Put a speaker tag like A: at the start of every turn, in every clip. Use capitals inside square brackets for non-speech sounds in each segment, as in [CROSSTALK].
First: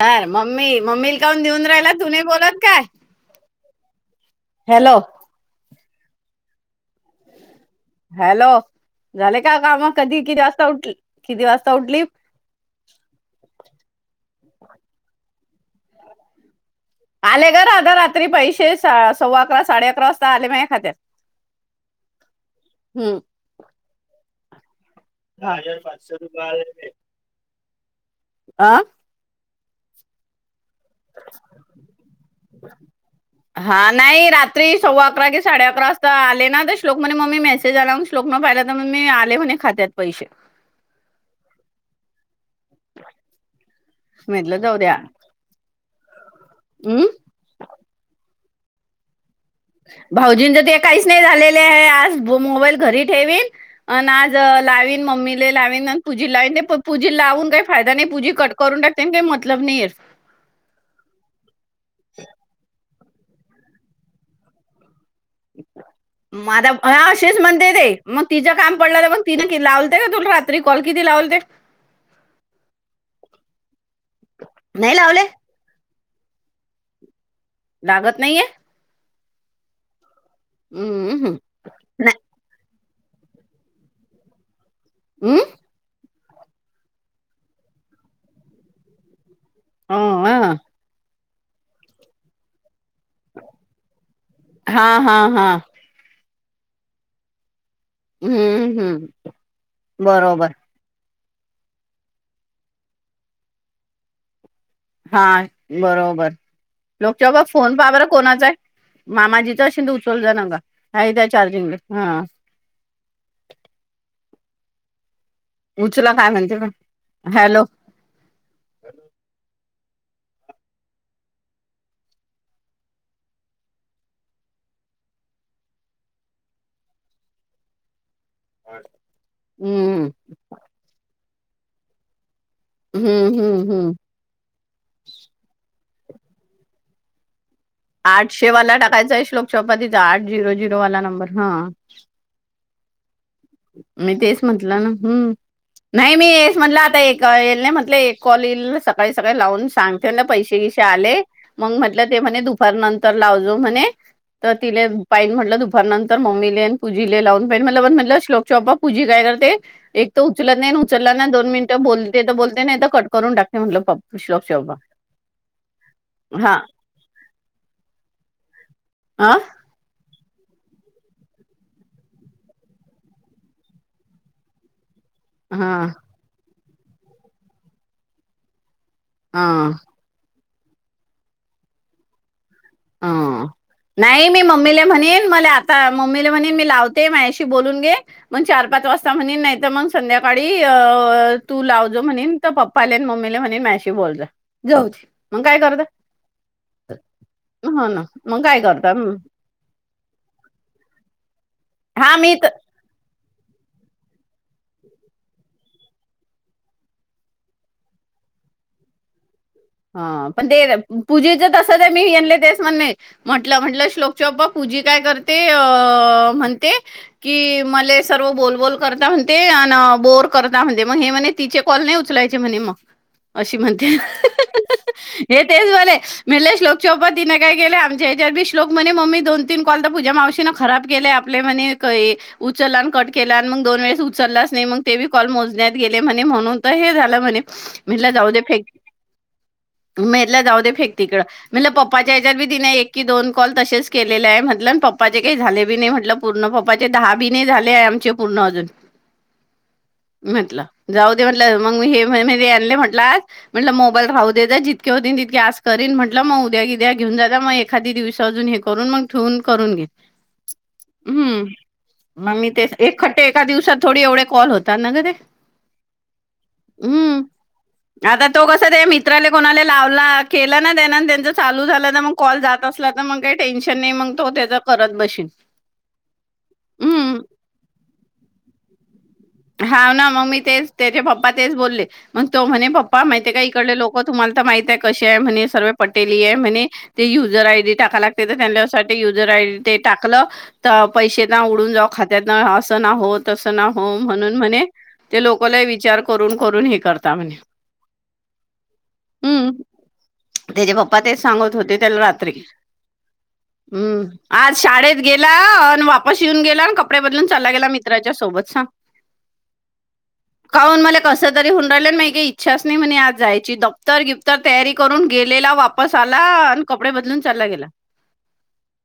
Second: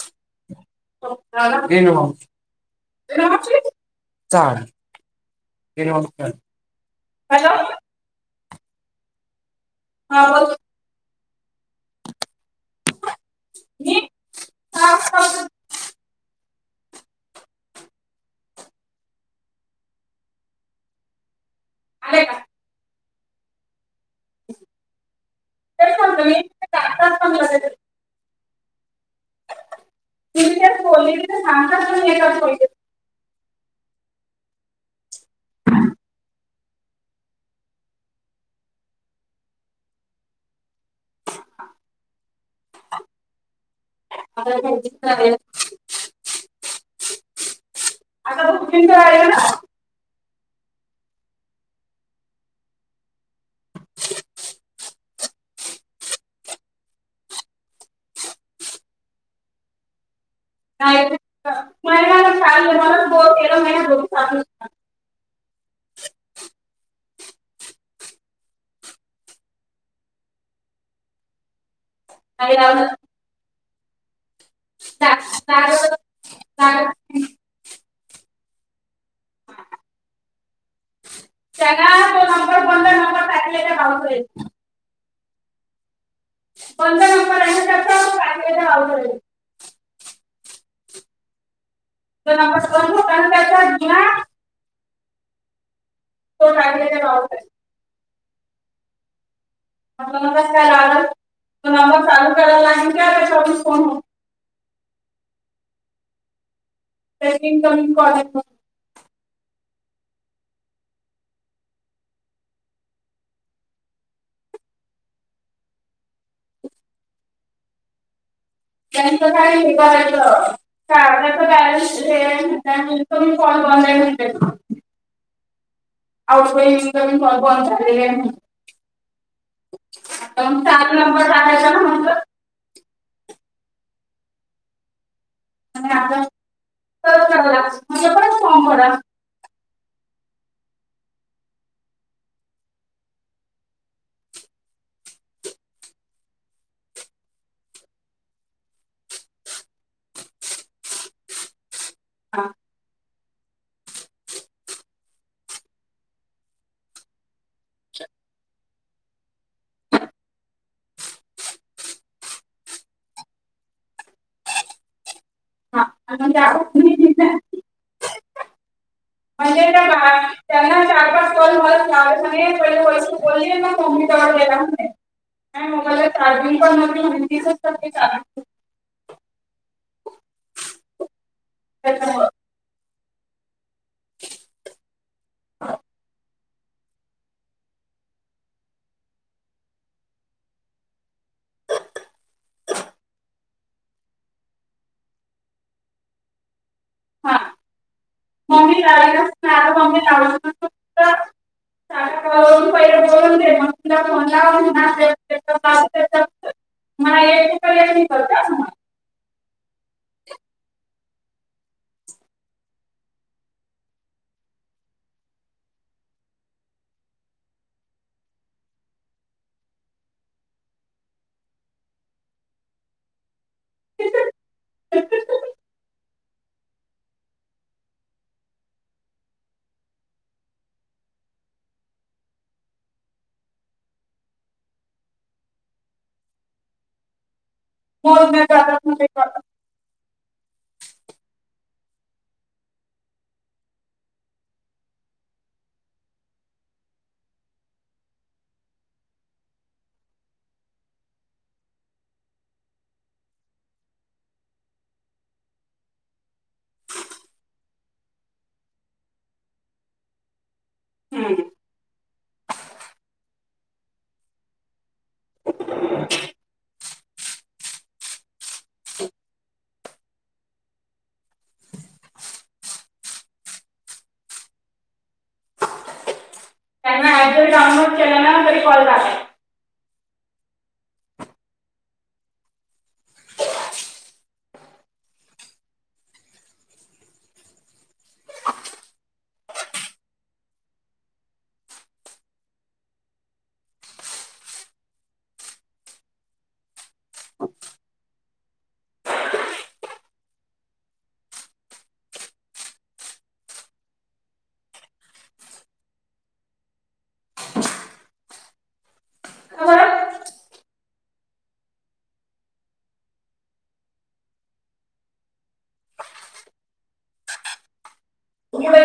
A: Car, mummy, मम्मीला काऊून देऊन
B: ग्रीन
A: राहिला तु् नै
B: हाऊस
A: बोलत काय. हॅलो,
B: तीन वाजत आलो, हॅलो.
A: हॅलो,, झाले का कामं,, कधी,
B: हा
A: किती
B: बोल
A: वाजता उठ, किती वाजता उठली.
B: हे
A: आले ग राधा रात्री पैसे, सव्वा अकरा साडे अकरा वाजता आले माझ्या खात्यात.
B: आले का
A: हम्म
B: तेन सांगतो मी सग
A: आं
B: त त्या बली सांगत काोलते [UNINTELLIGIBLE]
A: हा, नाही रात्री सव्वा अकरा क साडे अकरा वाजता आले ना तर श्लोक म्हणे मम्मी मेसेज आलाून श्लोक,,, मग पाहिला, तर मग मी आले होणे खात्यात पैसे. म्हटलं जाऊ
B: आ
A: हम्
B: आता आता कुठ ना [UNINTELLIGIBLE]
A: भाऊजींच ते काहीच नाही झालेले आहे, आज मोबाईल घरी ठेवीन आणि आजऽ लावीन, मम्मीला लावीन, आणि पूजी लावीन ते पूजी लावून काही फायदा नाही पूजी कट करून टाकते काही मतलबऽऽ पनीर,
B: नाही महिना मला दो तेरा महिना हो चाल.
A: हच [UNINTELLIGIBLE] माझ, हा असेच म्हणते ते मग तिचं काम पडलं तर मग तिने लाव का तुला रात्री कॉल कि, लावलते.
B: नाही राव,
A: नाही लावले! लागत नाहीये, हम्म हम्,
B: त्यांना बापरे,
A: हम्म
B: बंद नंबर आहे ना त्याचा तो टाकलेला भावकडे
A: हं हा,
B: तो नंबर बंद होता ना त्याचा जुना
A: हा हा हा,
B: तो टाकले त्या बाबतीत
A: हम्म हम्म,
B: म्हटलं नकाच
A: बरोबर
B: काय लागल तो नंबर चालू करायला लागेल का त्याच्यावरून फोन होतो
A: हा बरोबर लोकच्या बाबा
B: त्याची
A: फोन
B: इन्कमिंग
A: पाबरा
B: कॉल येतो
A: कोणाचा आहे. मामाजीचा शिंद उचल जा न का नाही त्या चार्जिंगला हा, [UNINTELLIGIBLE] उचूला काय म्हणते बा, हॅलो,
B: त्यांचं काय हे करायचं, [UNINTELLIGIBLE] आउट गोईन बंद झालेले आहे.
A: [UNINTELLIGIBLE] हम्,
B: तर
A: म
B: मग [UNINTELLIGIBLE]
A: हम्म हम्म हम्म,
B: आणि आताव लागत,
A: आठशेवाला टाकायचां आहे श्लोक, शपतीचा आठ झिरो झिरो वाला नंबर हा, मी तेच म्हटलं ना हम्म नाही मी येस म्हटलं आता एक येईल ना म्हटलं एक कॉल येईल सकाळी सकाळी लावून सांगते पैसे येई, आ मग म्हट ते म्ह
B: हा
A: दुपार नंतर लाव म्हणे, तर तिले पाईन म्हटलं, दुपार नंतर मम्मीले आणि, पूजीले लावून पाईन म्हण म्हटलं, शलोक चॉपा पूझी काय करते एक तर उचलत नाही, उचलला ना दोन मिनिटं बोलते तर बोलते ना तर कट करून टाकत म्हणश लोक शोलोक चे पापा,
B: हा आणि [UNINTELLIGIBLE]
A: हा
B: म्हणजे ना बा, त्यांना चार पाच कॉल मत ला म्ह वैस बोलली मग मम्मी जवड गला म्ह,
A: हा
B: ण तेच तेच की चालणं,
A: हा,
B: का करवा,
A: अ नाही मी मम्मीला म्हणेन मला आता मम्मीला म्हणेन मी, लावते माझ्याशी बोलून घेणार पाच वाजता‌ म्हणेन नाहीतर संध्याकाळी‌ अअअ लावजो म्हणेन पप्पाला आणि मम्मीला म्हणे मशी बोल जा जाऊ मग काय करत, ते [UNINTELLIGIBLE]
B: हा बॉमबई
A: हम्म.
B: लावलाचणार बॉम्ब लावलंत,
A: हा मी
B: शका
A: तर
B: पहि मग त मला [UNINTELLIGIBLE] म एकक करत म,
A: हा पण ते पूजेच तस ते मीले तेच म्हण म्हंटलं म्हटलं श्लोक च बा्पा पूज, तजी काय करते म्हणते की म सर्व बोलबोल कर म्हणते, बोर करता म्हणते मग हे म्हणे तिचे कॉल नाही उचलायचे म्हणे मग अशी म्हणते हे तेच म्हणे म्हणले श्लोकच्या पपा तिने काय केलं आमच्या शोल्क म्हणे मम्मी दो तीन कल तर पूजा मावशी न खराब केले आप आपले म्हणे उचला न कट केला दोन वेळेस उचलाच नाही मग ते बी कॉल मोजण्यात गेले म्हणून तर हे झालं म्हणे
B: हो [UNINTELLIGIBLE]
A: मेरला जाऊ दे फेक तिकड म्हणलं पप्पाच्या ह्याच्यावर बी तिने एक की दोन कॉल तसेच केलेले आहे म्हनल पप्पाचे काही झाले बी नाही म्हटलं पूर्ण पप्पाचे दहा बी नाही झाले आहे आमचे पूर्ण अजून. म्हंटलं जाऊ दे म्हंलं मग म हेे आणले म्हटलं म्हटलं मो म राहू देजा जितके होती तितके आज करीन म्हटलं मग उद्या बिद्या घेऊन जात मग एखादी दिवसा अजून हे करून म ठेवून करून घेत. हम्म मग मी ते एखट्टे एका दिवसात थोडी एवढे कॉल होतात ना गते.
B: [INAUDIBLE]
A: हम्म आता तो कस ते मित्रालेय कोणाल्या लावला, केला ना त्या त्यांच चालू झालं ना, मग कॉल जात असला तर मग काही टेन्शन नाही मग तो त्याच करत बशीन. हम्म
B: त्यांना ऍप डाऊनलोड केला ना तरी कॉल दाख.
A: हाव ना मग मी तेच त्याचे पप्पा तेच बोलले मग तो म्हणे पप्पा माहितीय का इकडले लोक तुम्हाला तर माहित ते कशे आहे म्हणे सर्व पटेली आहे म्हणे ते युजर आय डी टाकाय लागते तर त्यांच्यासाठी युजर आय डी ते टाकलं तर पैशे ना उडून जाऊ खात्यातन अस न हो तस न हो. म्हणून म्हणे ते लोक लय विचार करून करून हे करता म्हणे हम्म त्याचे पप्पा तेच सांगत होते त्याला रात्री [INAUDIBLE] हम्म आज शाळेत गेला अन् वापस येऊन गेला कपडे बदलून चालला गेला मित्राच्या सोबत सांग
B: [UNINTELLIGIBLE]
A: [INAUDIBLE] काऊन मला कस तरी होन राहिलं मा काही इच्छाच नाही म्हणे आज जायची दफ्तर गिफ्तर तयारी करून गेलेला वापस आला आणि कपडे बदलून चालला गेला.
B: [UNINTELLIGIBLE]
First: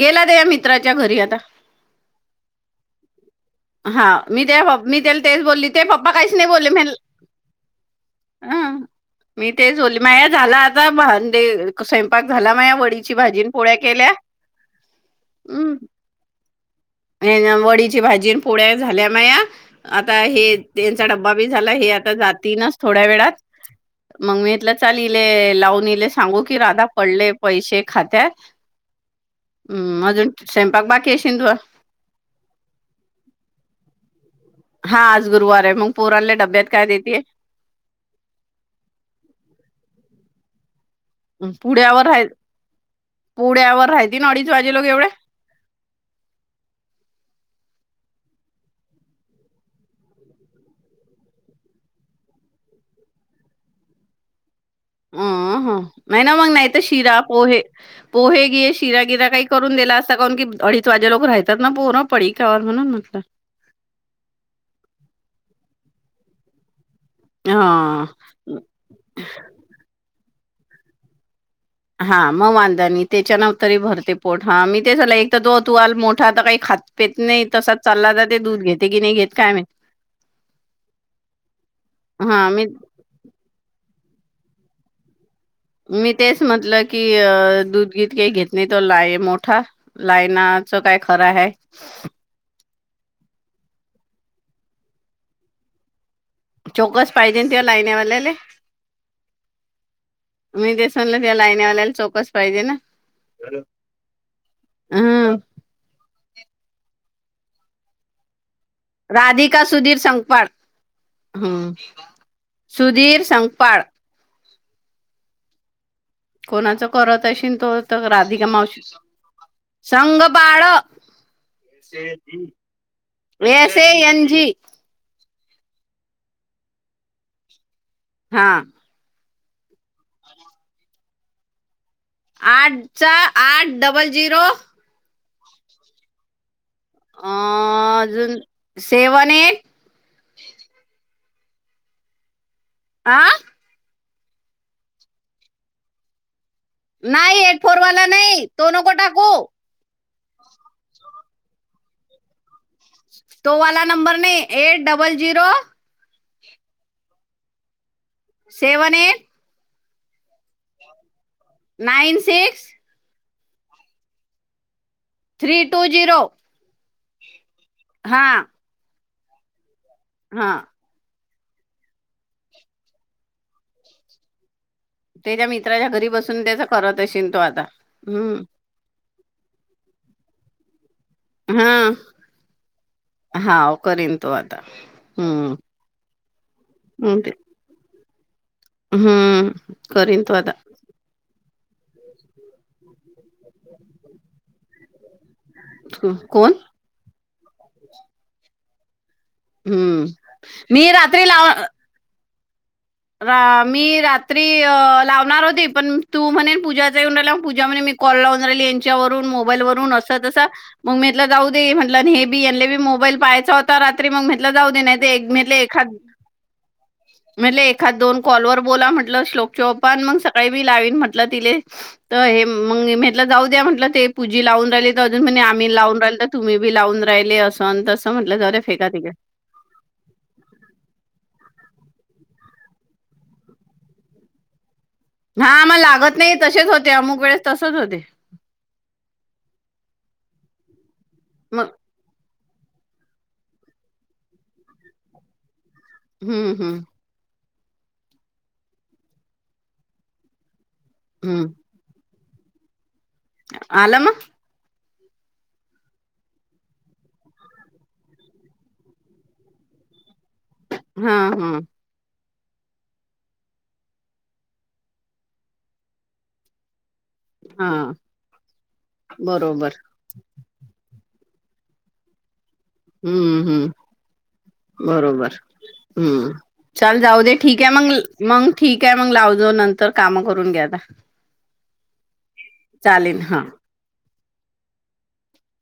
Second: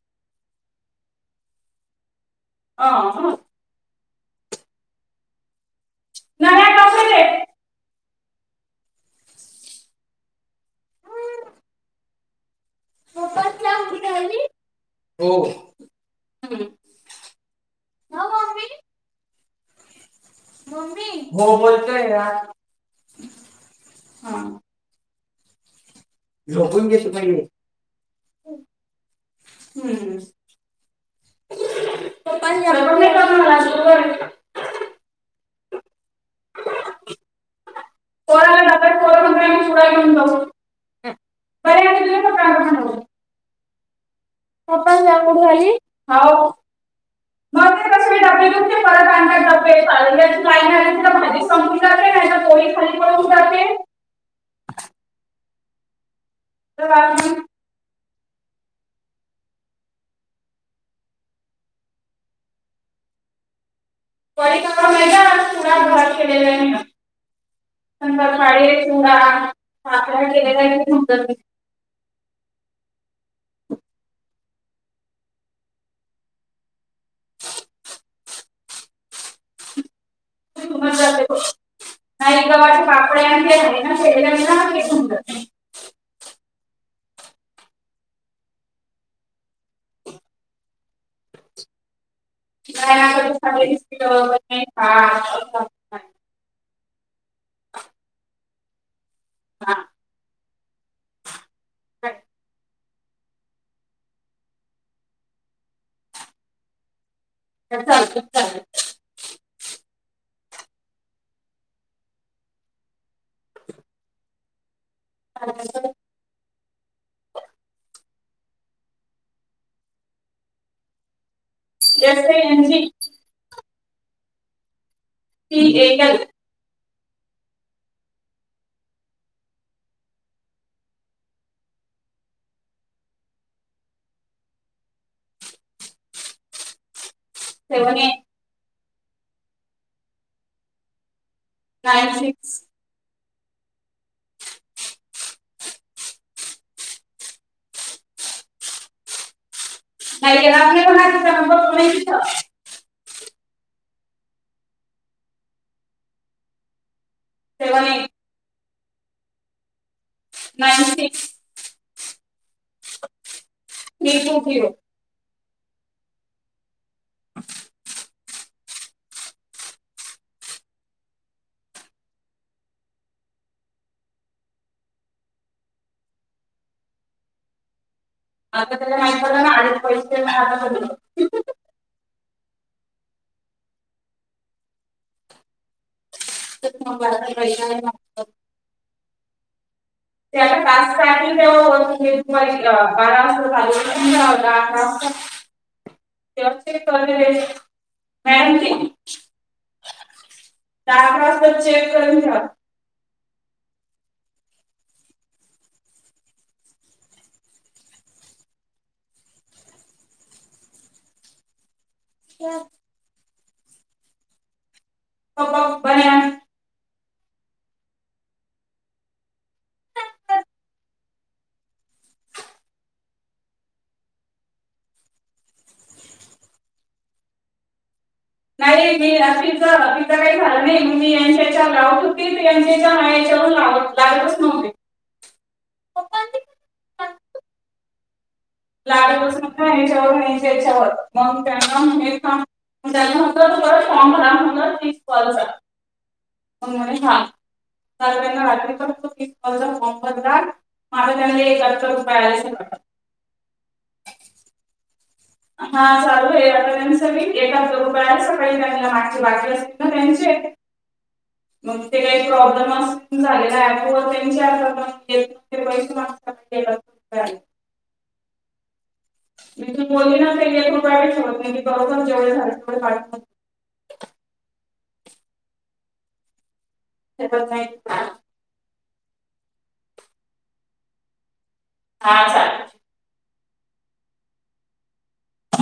A: गेला तया मित्राच्या घरी आता.
B: हा, हा.
A: हा मी तया पप मी त्याला तेच बोलली तेचे पप्पा काहीच नाही बोलले
B: नव्या
A: म्ह
B: डॉक्टर आहे
A: हा मी तेच बोलली माया झाला आता भ स्वयंपाक झाला माया वडीची भाजी पोळ्या
B: पप्पाला
A: केल्या
B: उठवली हो
A: हम् ते न वडीची भाजी पोळ्या झाल्या माया, आता हे त्यांचा डब्बा बी
B: हो
A: झाला हे
B: बोलतोय
A: आता
B: ना
A: जाती नस थोड्या वेळात मग मी इथलं चालीले लावून इले सांगू की राधा
B: झोपून घेतो
A: पडले
B: पहिले
A: पैशे खात्यात, हम्
B: हम्म.
A: अजून स्वयंपाक बाकी अशीनं तुझा
B: [UNINTELLIGIBLE] आहे.
A: [INAUDIBLE] हा आज गुरुवार आहे मग पोराल्या डब्यात काय देतेय?
B: पोराला डब्यात पोरं
A: [INAUDIBLE]
B: म्हणतो आम्ही पुढे घेऊन जाऊ बरे आम्ही
A: पुड्यावर
B: तुझ्या
A: आहेत.
B: पप्पांना सांगू
A: पुड्यावर राहयती ना अडीच वाजे लोक एवढे?
B: पप्पाला
A: [INAUDIBLE]
B: उठवली हो मग ते कसं मी डबे घेऊन ते परत आणतात डबे चालल्याची लाईन आली तर भाजी संपून जाते नाही तर पोळी खाली पडून जाते
A: अं हं नाही ना मग नाही तर शिरा, पोहे, पोहे घे शिरा -गिरा काही करून देत. असल करून की अडीच वाजे लोक राहतात ना पूर् पडी कावर म्हणून म्हटलं.
B: [UNINTELLIGIBLE] आहे मी.
A: हा
B: पाळी चिवडा [UNINTELLIGIBLE]
A: हा मग वांधानी त्याच्याने तरी भरते पोट हा मी ते झा एक तर तो तू मोठा आता काही खात पित नाही तसाच चालला जाते दूध घेते की नाही घेत काय माहित. हा मी
B: [UNINTELLIGIBLE] आहे ना ते समजत नाही.
A: मी तेच म्हटलं की अ दूधगित काही घेत नाही तो लाय मोठा लायना आमच काय खरं आहे
B: का फ हा
A: चोकस पाहिजे तेव्हा लायनवाल्याला
B: हा.
A: मी तेसनल त्या लाईनवाल्याला चौकस पाहिजे ना हह
B: तर चालतं, चालतं.
A: राधिका सुधीर संखपाळ हम्म सुधीर संखपाळ कोणाचं करत असशील तो तर राधिका मावशी संगबाळ
B: यांची
A: वसे यांंजी
B: ती एक आहे.
A: हा आठचा आठ डबल झिरो
B: सेवन एट
A: अंजून सेवन एट
B: नाईन सिक्स
A: आह नाही हेडफोन वाला नाही दोनो को टाकू
B: ह
A: तो वाला नंबर नाही एट डबल झिरो
B: तेवणे
A: सेवने
B: नाईनटिक
A: नाईन सिक्स
B: ह थक्यू
A: थ्री टू झिरो हा हा त्याच्या मित्राच्या घरी बसून त्याचा करत असशेील तो आता हम्म
B: आता ना अध पैसे
A: हा हा करन तो आता हम्म
B: तर मग बा
A: हम्म, ते-
B: बहिला आहे
A: हम्म करीन तो आता
B: त्याला तास सा बारा [UNINTELLIGIBLE]
A: को- कोण
B: तेवचे मेहती
A: हम्म मी
B: दहा
A: रात्री
B: अकरा
A: लाव
B: वाजता चेक करून ठेवा
A: रा मी रात्री लावणार होते पण तू म्हणेन पूजाचानला पूजा म्हणे म च्यावरून मोबाईल वून अस म म जाऊ दे न हेहीले बी मोबाईल पाहायचा होता रात्री मग म्हटलं जाऊ दे नाही म
B: पप्पा
A: एखा
B: बन्या
A: म एक एखा दोन कॉल वर बोला म्हटलं श्लोक चोप आणि मग सकाळी मी लावीन म्हटलं तिले तर हे म्हट जाऊ द्या म्हटलं ते पूजी लावून राहिले तर अजून आम्ही लावून राहिल तर तुम्ही बी लावून राहिले अस म्ह
B: नाही मी रशीचा रचा काही झालं नाही म यांच्या यांच्याच्या लागतच नव्हते
A: हा मग लागत नाही तसेच होते अमुक वेळेस तसंच होते
B: लाड बसून याच्यावर याच्यावरत मग त्यांना हे त्याच्यानंतर तु शॉरांतर तीस कल
A: हम्म हम्म
B: म्ह छान त्यांना रात्रीॉ माझ
A: हम्म
B: त्यां कायच
A: आलम
B: हा चालू आहे आता त्यांनी सगळी एका दो वेळा सकाळी त्यांला मागची बाकी असते ना त्यांचे
A: हा हम्
B: मग ते काही प्रॉब्लेम झालेलाो पैसेतात
A: हा बरोबर
B: त जे झा
A: हम्म हम्म बरोबर हम्म ल जाऊ दे
B: ठेवत
A: ठीक
B: नाही.
A: आहे मग मग ठीक आहे मग लाव जाो नंतर काम करून घ्याता
B: हा ह